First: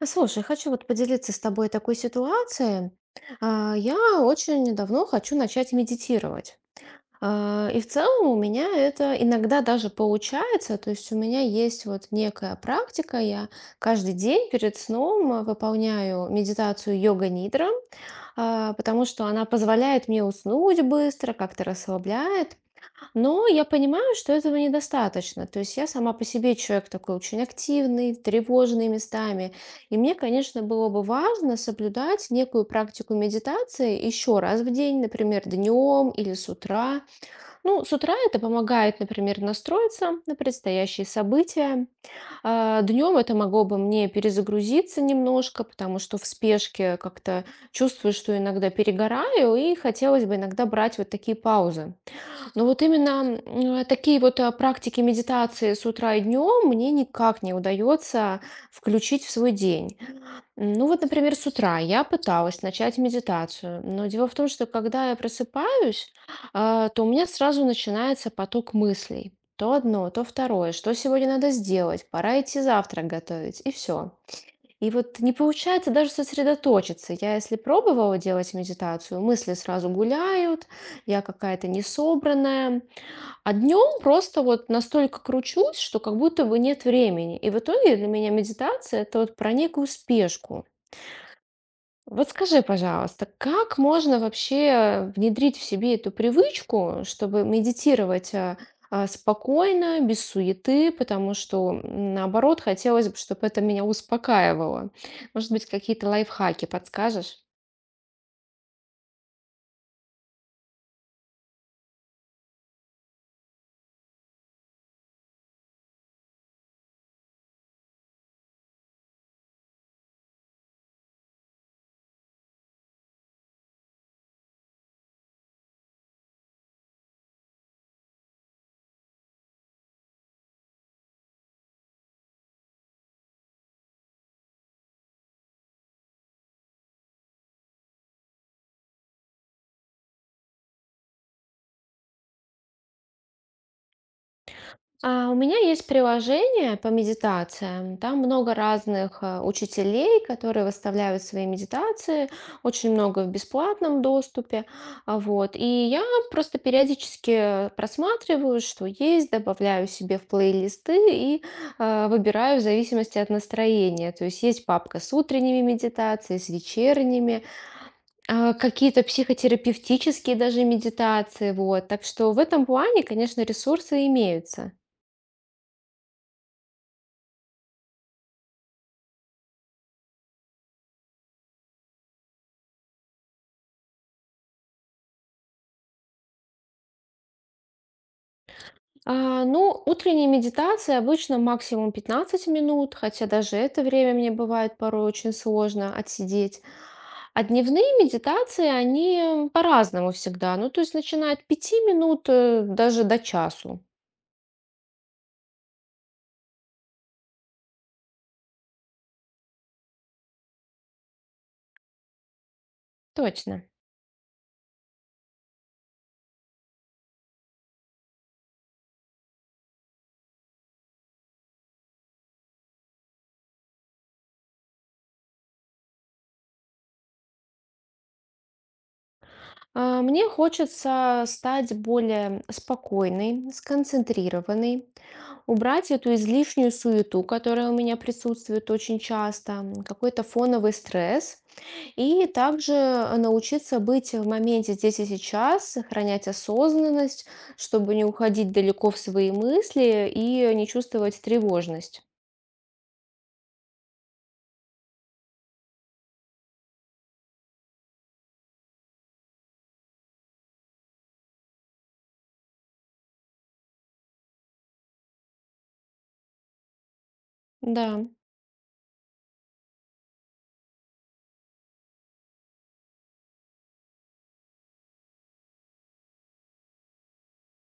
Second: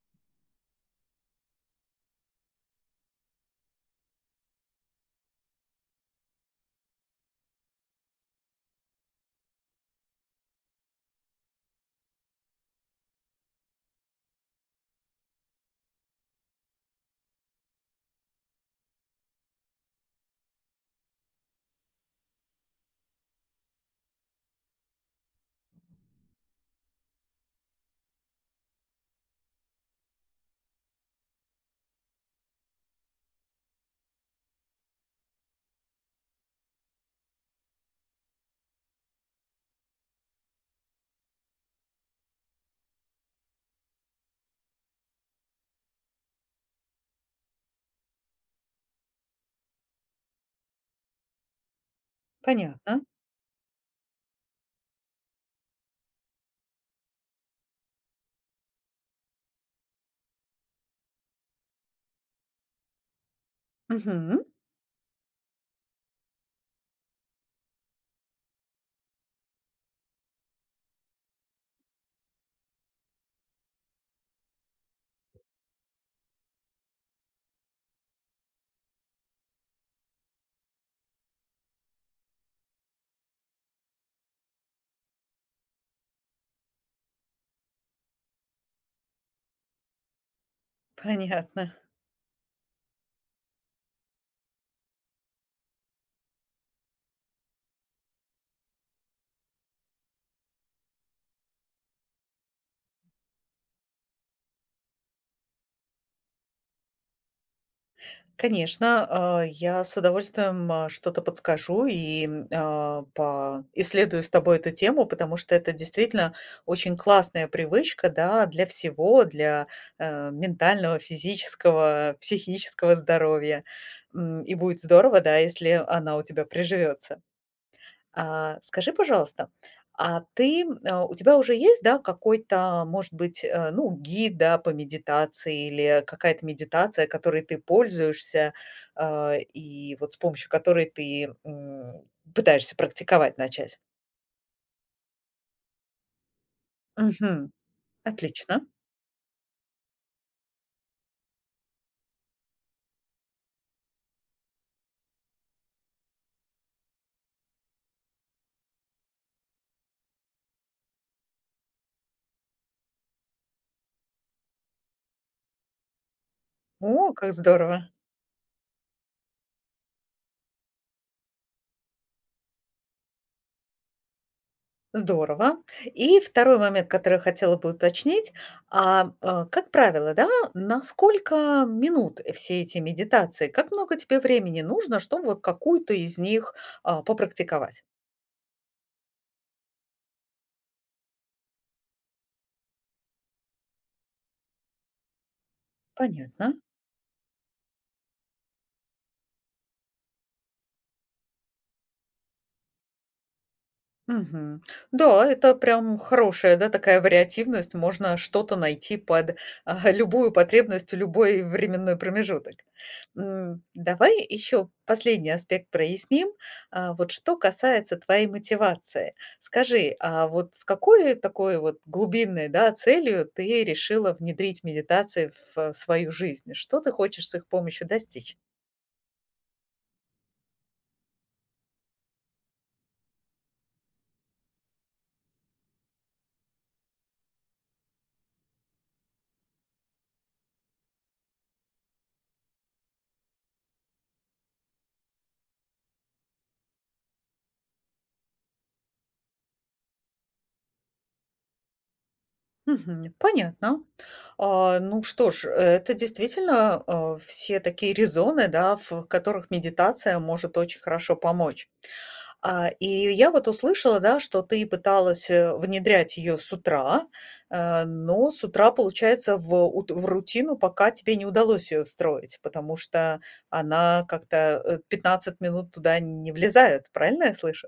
Слушай, хочу вот поделиться с тобой такой ситуацией. Я очень давно хочу начать медитировать. И в целом у меня это иногда даже получается. То есть у меня есть вот некая практика. Я каждый день перед сном выполняю медитацию йога-нидра, потому что она позволяет мне уснуть быстро, как-то расслабляет. Но я понимаю, что этого недостаточно. То есть я сама по себе человек такой очень активный, тревожный местами. И мне, конечно, было бы важно соблюдать некую практику медитации еще раз в день, например, днем или с утра. Ну, с утра это помогает, например, настроиться на предстоящие события. Днем это могло бы мне перезагрузиться немножко, потому что в спешке как-то чувствую, что иногда перегораю, и хотелось бы иногда брать вот такие паузы. Но вот Понятно. именно такие вот практики медитации с утра и днем мне никак не удается включить в свой день. Ну вот, например, с утра я пыталась начать медитацию, но дело в Мгм. том, что когда я просыпаюсь, то у меня сразу начинается поток мыслей. То одно, то второе, что сегодня надо сделать, пора идти завтрак готовить, и все. И вот не получается даже сосредоточиться. Я, если пробовала делать медитацию, мысли сразу гуляют, я какая-то несобранная, а днем просто вот настолько кручусь, что как будто бы нет времени. И в итоге для меня медитация это вот про некую спешку. Понятно. Вот скажи, пожалуйста, как можно вообще внедрить в себе эту привычку, чтобы медитировать спокойно, без суеты, потому что наоборот хотелось бы, чтобы это меня успокаивало. Может быть, какие-то лайфхаки подскажешь? Конечно, я с удовольствием, что-то подскажу и поисследую с тобой эту тему, потому что это действительно очень классная привычка, да, для всего, для ментального, физического, психического здоровья. И будет здорово, да, если она у тебя приживется. А, скажи, пожалуйста, у тебя уже есть, да, какой-то, может быть, гид, да, по медитации или какая-то медитация, которой ты пользуешься, и вот с помощью которой ты пытаешься практиковать начать? У меня есть приложение по Мгм. медитациям. Там много Отлично. разных учителей, которые выставляют свои медитации. Очень много в бесплатном доступе. Вот. И я просто периодически просматриваю, что есть, добавляю себе в плейлисты и выбираю в зависимости от настроения. То есть есть папка с утренними медитациями, с О, как вечерними, здорово! Какие-то психотерапевтические даже медитации. Вот. Так что в этом плане, конечно, ресурсы имеются. Здорово. И второй момент, который я хотела бы уточнить. Как правило, да, на сколько минут все эти медитации? Как много тебе времени нужно, чтобы вот какую-то из них попрактиковать? Ну, утренняя медитация обычно максимум 15 минут, хотя даже это время мне бывает порой очень сложно Понятно. отсидеть. А дневные медитации, они по-разному всегда. Ну, то есть начиная от 5 минут даже до часу. Мгм. Да, это прям хорошая, да, такая вариативность. Можно что-то найти под любую потребность в любой временной промежуток. Точно. М, давай еще последний аспект проясним. А, вот что касается твоей мотивации. Скажи, а вот с какой такой вот глубинной, да, целью ты решила внедрить медитации в свою жизнь? Что ты хочешь с их помощью достичь? Мне хочется стать более спокойной, сконцентрированной, убрать эту излишнюю суету, которая у меня присутствует очень часто, какой-то фоновый стресс. И также научиться быть в моменте здесь и сейчас, сохранять осознанность, чтобы не уходить далеко в свои мысли и не чувствовать тревожность. Мгм. Понятно. Ну что ж, это действительно, все такие резоны, да, в которых медитация может очень хорошо помочь. И я вот услышала, да, что ты пыталась, внедрять ее с утра, э, Да. но с утра, получается, в рутину пока тебе не удалось ее встроить, потому что она как-то 15 минут туда не влезает. Правильно я слышу?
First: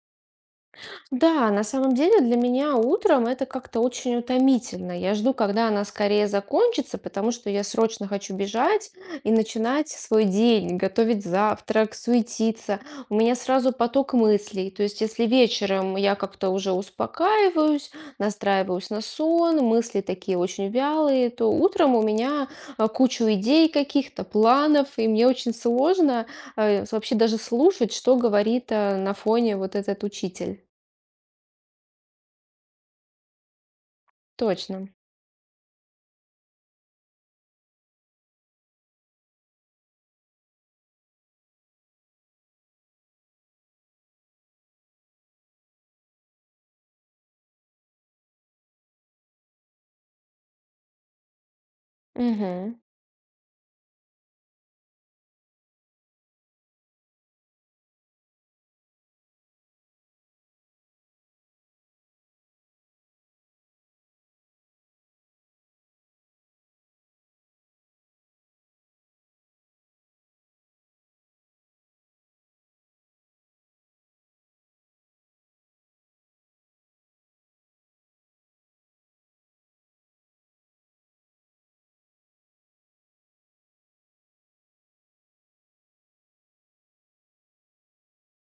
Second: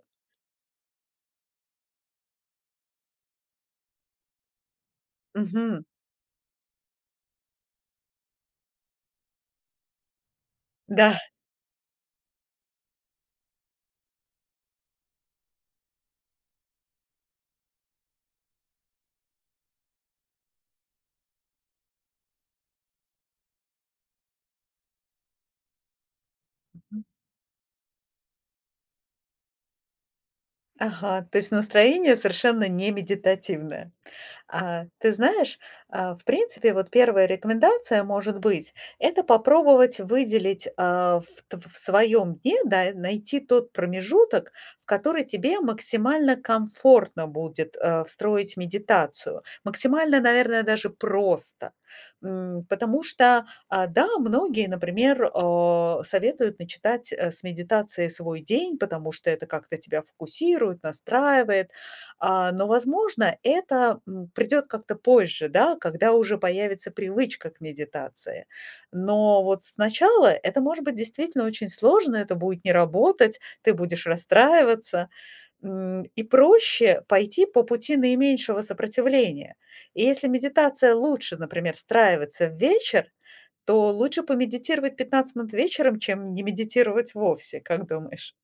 Да, на самом деле для меня утром это как-то очень утомительно. Я жду, когда она Мгм. скорее закончится, потому что я срочно хочу бежать и начинать свой день, Да. готовить завтрак, суетиться. У меня сразу поток мыслей. То есть, если вечером я как-то уже успокаиваюсь, настраиваюсь на сон, мысли такие очень вялые, то утром у меня кучу идей каких-то, планов, и мне очень сложно вообще даже слушать, что говорит на фоне вот этот учитель. Ага, то есть настроение совершенно не медитативное. Точно. А, ты знаешь, в принципе, вот первая рекомендация может быть - это попробовать выделить в своем дне, да, найти тот промежуток, в который тебе максимально комфортно будет, встроить медитацию. Максимально, наверное, даже просто. М, Мгм. потому что, да, многие, например, советуют начитать, с медитации свой день, потому что это как-то тебя фокусирует, настраивает. Но, возможно, это придёт как-то позже, да, когда уже появится привычка к медитации. Но вот сначала это может быть действительно очень сложно, это будет не работать, ты будешь расстраиваться, и проще пойти по пути наименьшего сопротивления. И если медитация лучше, например, встраивается в вечер, то лучше помедитировать 15 минут вечером, чем не медитировать вовсе, как думаешь?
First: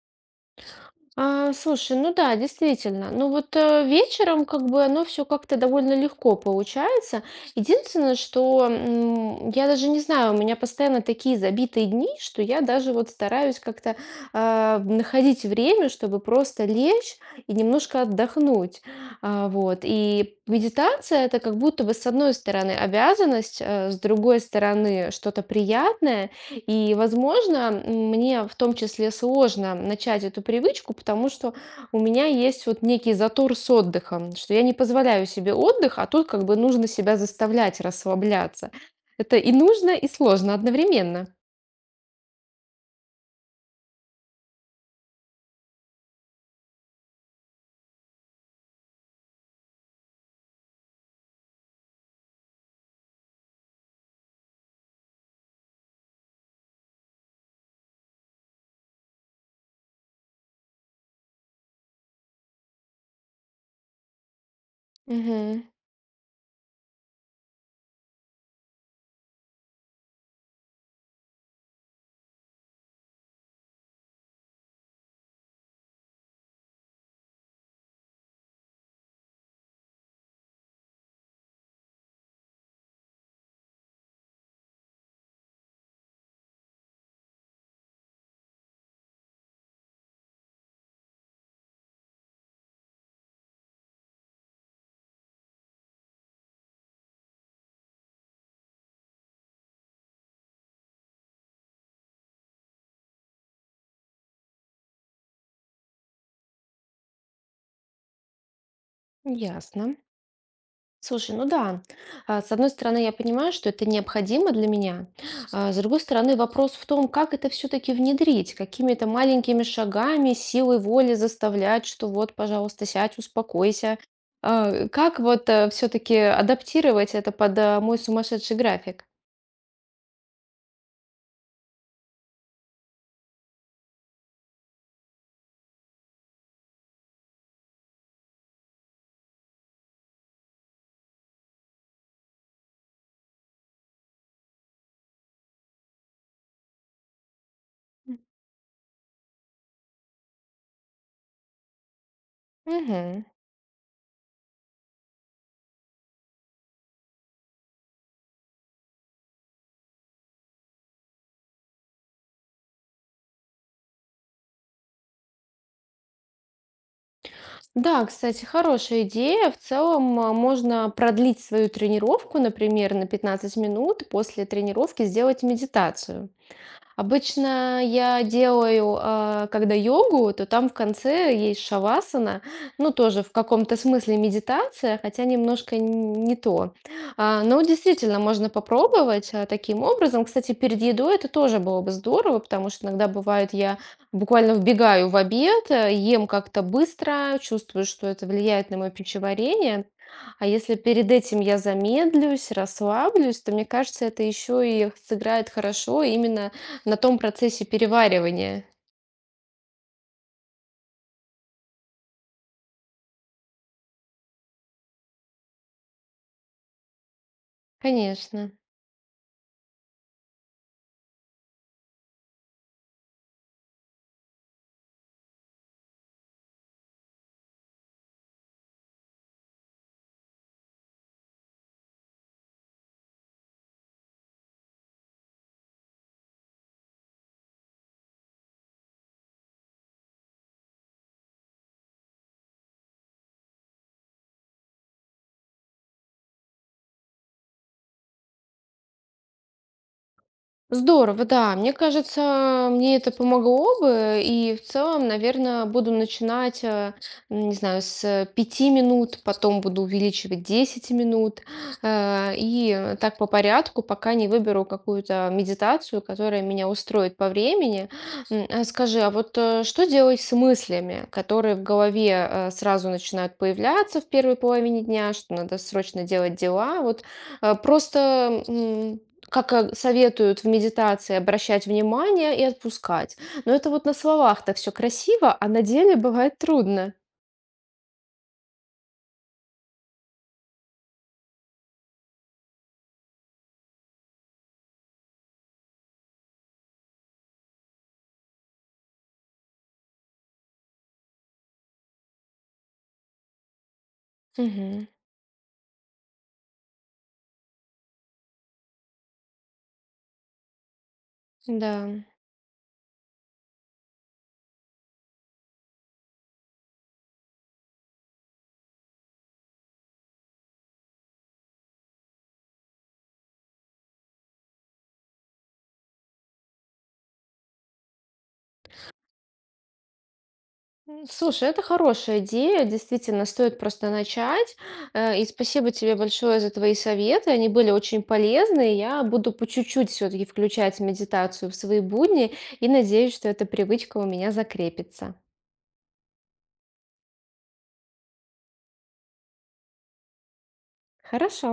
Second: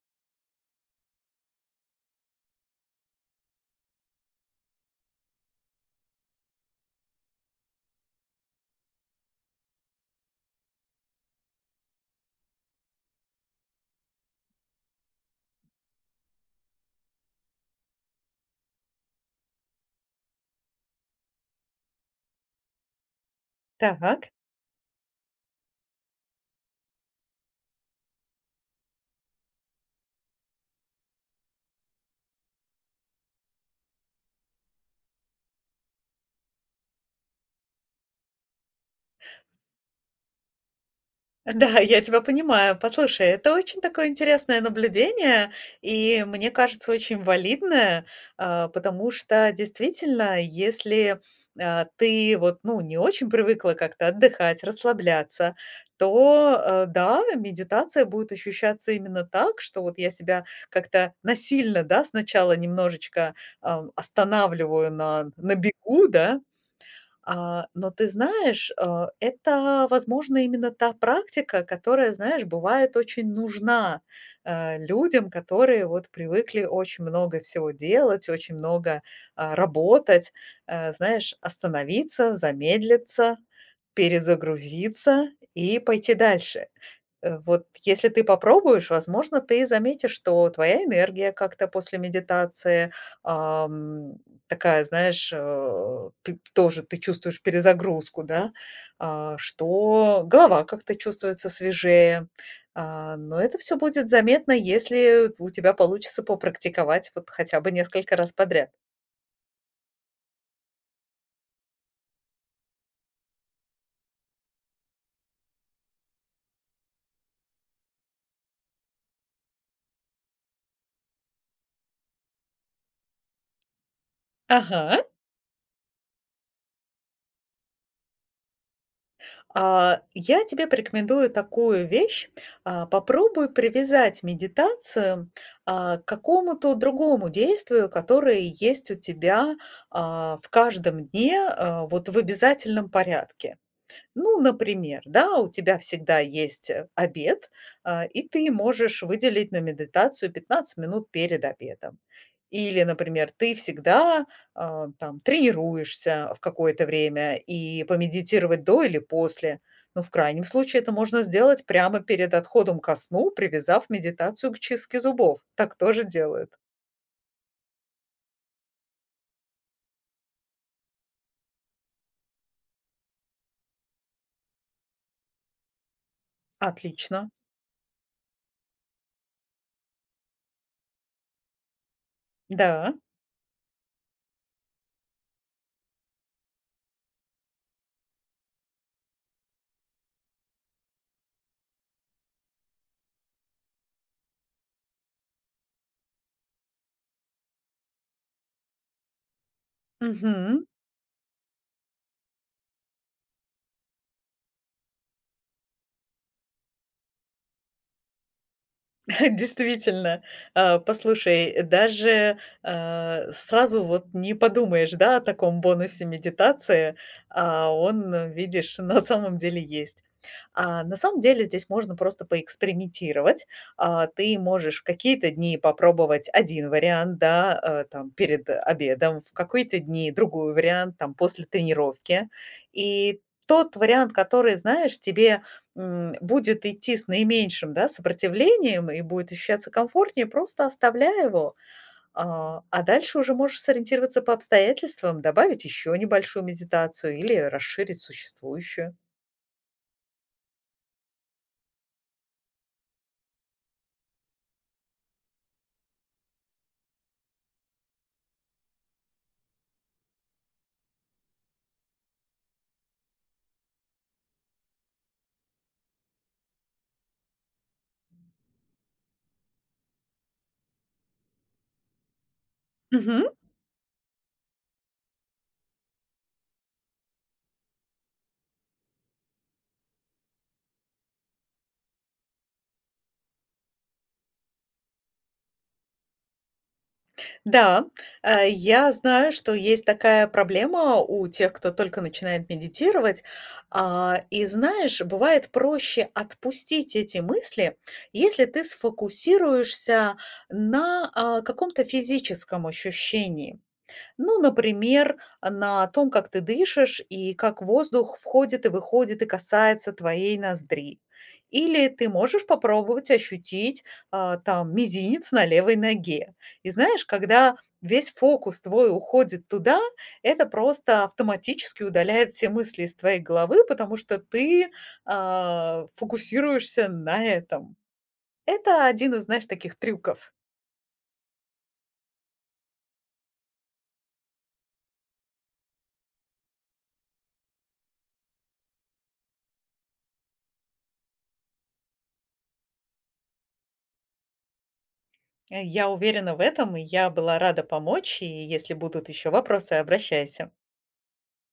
Слушай, ну да, действительно. Ну вот вечером как бы оно все как-то довольно легко получается. Единственное, что я даже не знаю, у меня постоянно такие забитые дни, что я даже вот стараюсь как-то находить время, чтобы просто лечь и немножко отдохнуть. Вот. И медитация это как будто бы с одной стороны обязанность, с Так. другой стороны что-то приятное. И, возможно, мне в том числе сложно начать эту привычку, потому что у меня есть вот некий затор с отдыхом, что я не позволяю себе отдых, а тут как бы нужно себя заставлять расслабляться. Это и нужно, и сложно одновременно. Да, я тебя понимаю. Послушай, это очень такое интересное наблюдение, и мне кажется, очень валидное, потому что действительно, если ты вот, ну, не очень привыкла как-то отдыхать, расслабляться, то да, медитация будет ощущаться именно так, что вот я себя как-то насильно, да, сначала немножечко останавливаю на Мгм. бегу, да, но ты знаешь, это, возможно, именно та практика, которая, знаешь, бывает очень нужна, людям, которые вот привыкли очень много всего делать, очень много работать. Э, знаешь, остановиться, замедлиться, перезагрузиться и пойти дальше. Э, вот если ты попробуешь, возможно, ты заметишь, что твоя энергия как-то после медитации, ам, такая, знаешь, ты тоже ты чувствуешь перезагрузку, да, что голова как-то чувствуется свежее. Но это все будет заметно, если у тебя получится попрактиковать вот хотя бы несколько раз подряд. Ясно. Слушай, ну да. С одной стороны, я понимаю, что это необходимо для меня. С другой стороны, вопрос в том, как это все-таки внедрить, какими-то маленькими шагами, силой воли заставлять, что вот, пожалуйста, сядь, успокойся. Ага. Как вот все-таки адаптировать это под мой сумасшедший график? Я тебе порекомендую такую вещь. Попробуй привязать медитацию к какому-то другому действию, которое есть у тебя в каждом дне вот в обязательном порядке. Ну, например, да, у тебя всегда есть обед, и ты можешь выделить на медитацию 15 минут перед обедом. Или, Мгм. например, ты всегда там тренируешься в какое-то время и помедитировать до или после. Но в крайнем случае, это можно сделать прямо перед отходом ко сну, привязав медитацию к чистке зубов. Так тоже делают. Да, кстати, хорошая идея. В целом можно продлить свою тренировку, например, на 15 минут, после тренировки сделать медитацию. Отлично. Обычно я делаю, когда йогу, то там в конце есть шавасана, ну, Да. тоже в каком-то смысле медитация, хотя немножко не то. Но действительно можно попробовать таким образом. Кстати, перед едой это тоже было бы здорово, потому что иногда бывает, я буквально вбегаю в обед, ем как-то быстро, чувствую, что это влияет на мое пищеварение. А Мгм. если перед этим я замедлюсь, расслаблюсь, то мне кажется, это еще и сыграет хорошо именно на том процессе переваривания. Действительно, послушай, даже сразу вот не подумаешь, да, о таком бонусе медитации, а он, Конечно. видишь, на самом деле есть. А на самом деле здесь можно просто поэкспериментировать. Ты можешь в какие-то дни попробовать один вариант, да, там перед обедом, в какие-то дни другой вариант, там после тренировки. И тот вариант, который, знаешь, тебе, будет идти с наименьшим, да, сопротивлением и будет ощущаться комфортнее, просто оставляй его. А дальше уже можешь сориентироваться по обстоятельствам, добавить еще небольшую медитацию или расширить существующую. Здорово, да. Мне кажется, мне это помогло бы. И в целом, наверное, буду начинать, не знаю, с 5 минут, потом буду увеличивать 10 минут. И так по порядку, пока не выберу какую-то медитацию, которая меня устроит по времени. Скажи, а вот что делать с мыслями, которые в голове сразу Мгм. начинают появляться в первой половине дня, что надо срочно делать дела? Вот просто как, советуют в медитации обращать внимание и отпускать. Но это вот на словах так все красиво, а на деле бывает трудно. Да, я знаю, что есть такая проблема у тех, кто только начинает медитировать. И знаешь, бывает проще отпустить эти мысли, если ты сфокусируешься на каком-то физическом ощущении. Ну, Мгм. например, на том, как ты дышишь и как воздух входит и выходит и касается твоей ноздри. Или ты Да. можешь попробовать ощутить там мизинец на левой ноге. И знаешь, когда весь фокус твой уходит туда, это просто автоматически удаляет все мысли из твоей головы, потому что ты фокусируешься на этом. Это один из, знаешь, таких трюков. Слушай, это хорошая идея, действительно, стоит просто начать. И спасибо тебе большое за твои советы, они были очень полезны. Я буду по чуть-чуть все-таки включать медитацию в свои будни и надеюсь, что эта привычка у меня закрепится. Я уверена в этом, и я была рада помочь. И если будут еще вопросы, обращайся. Хорошо.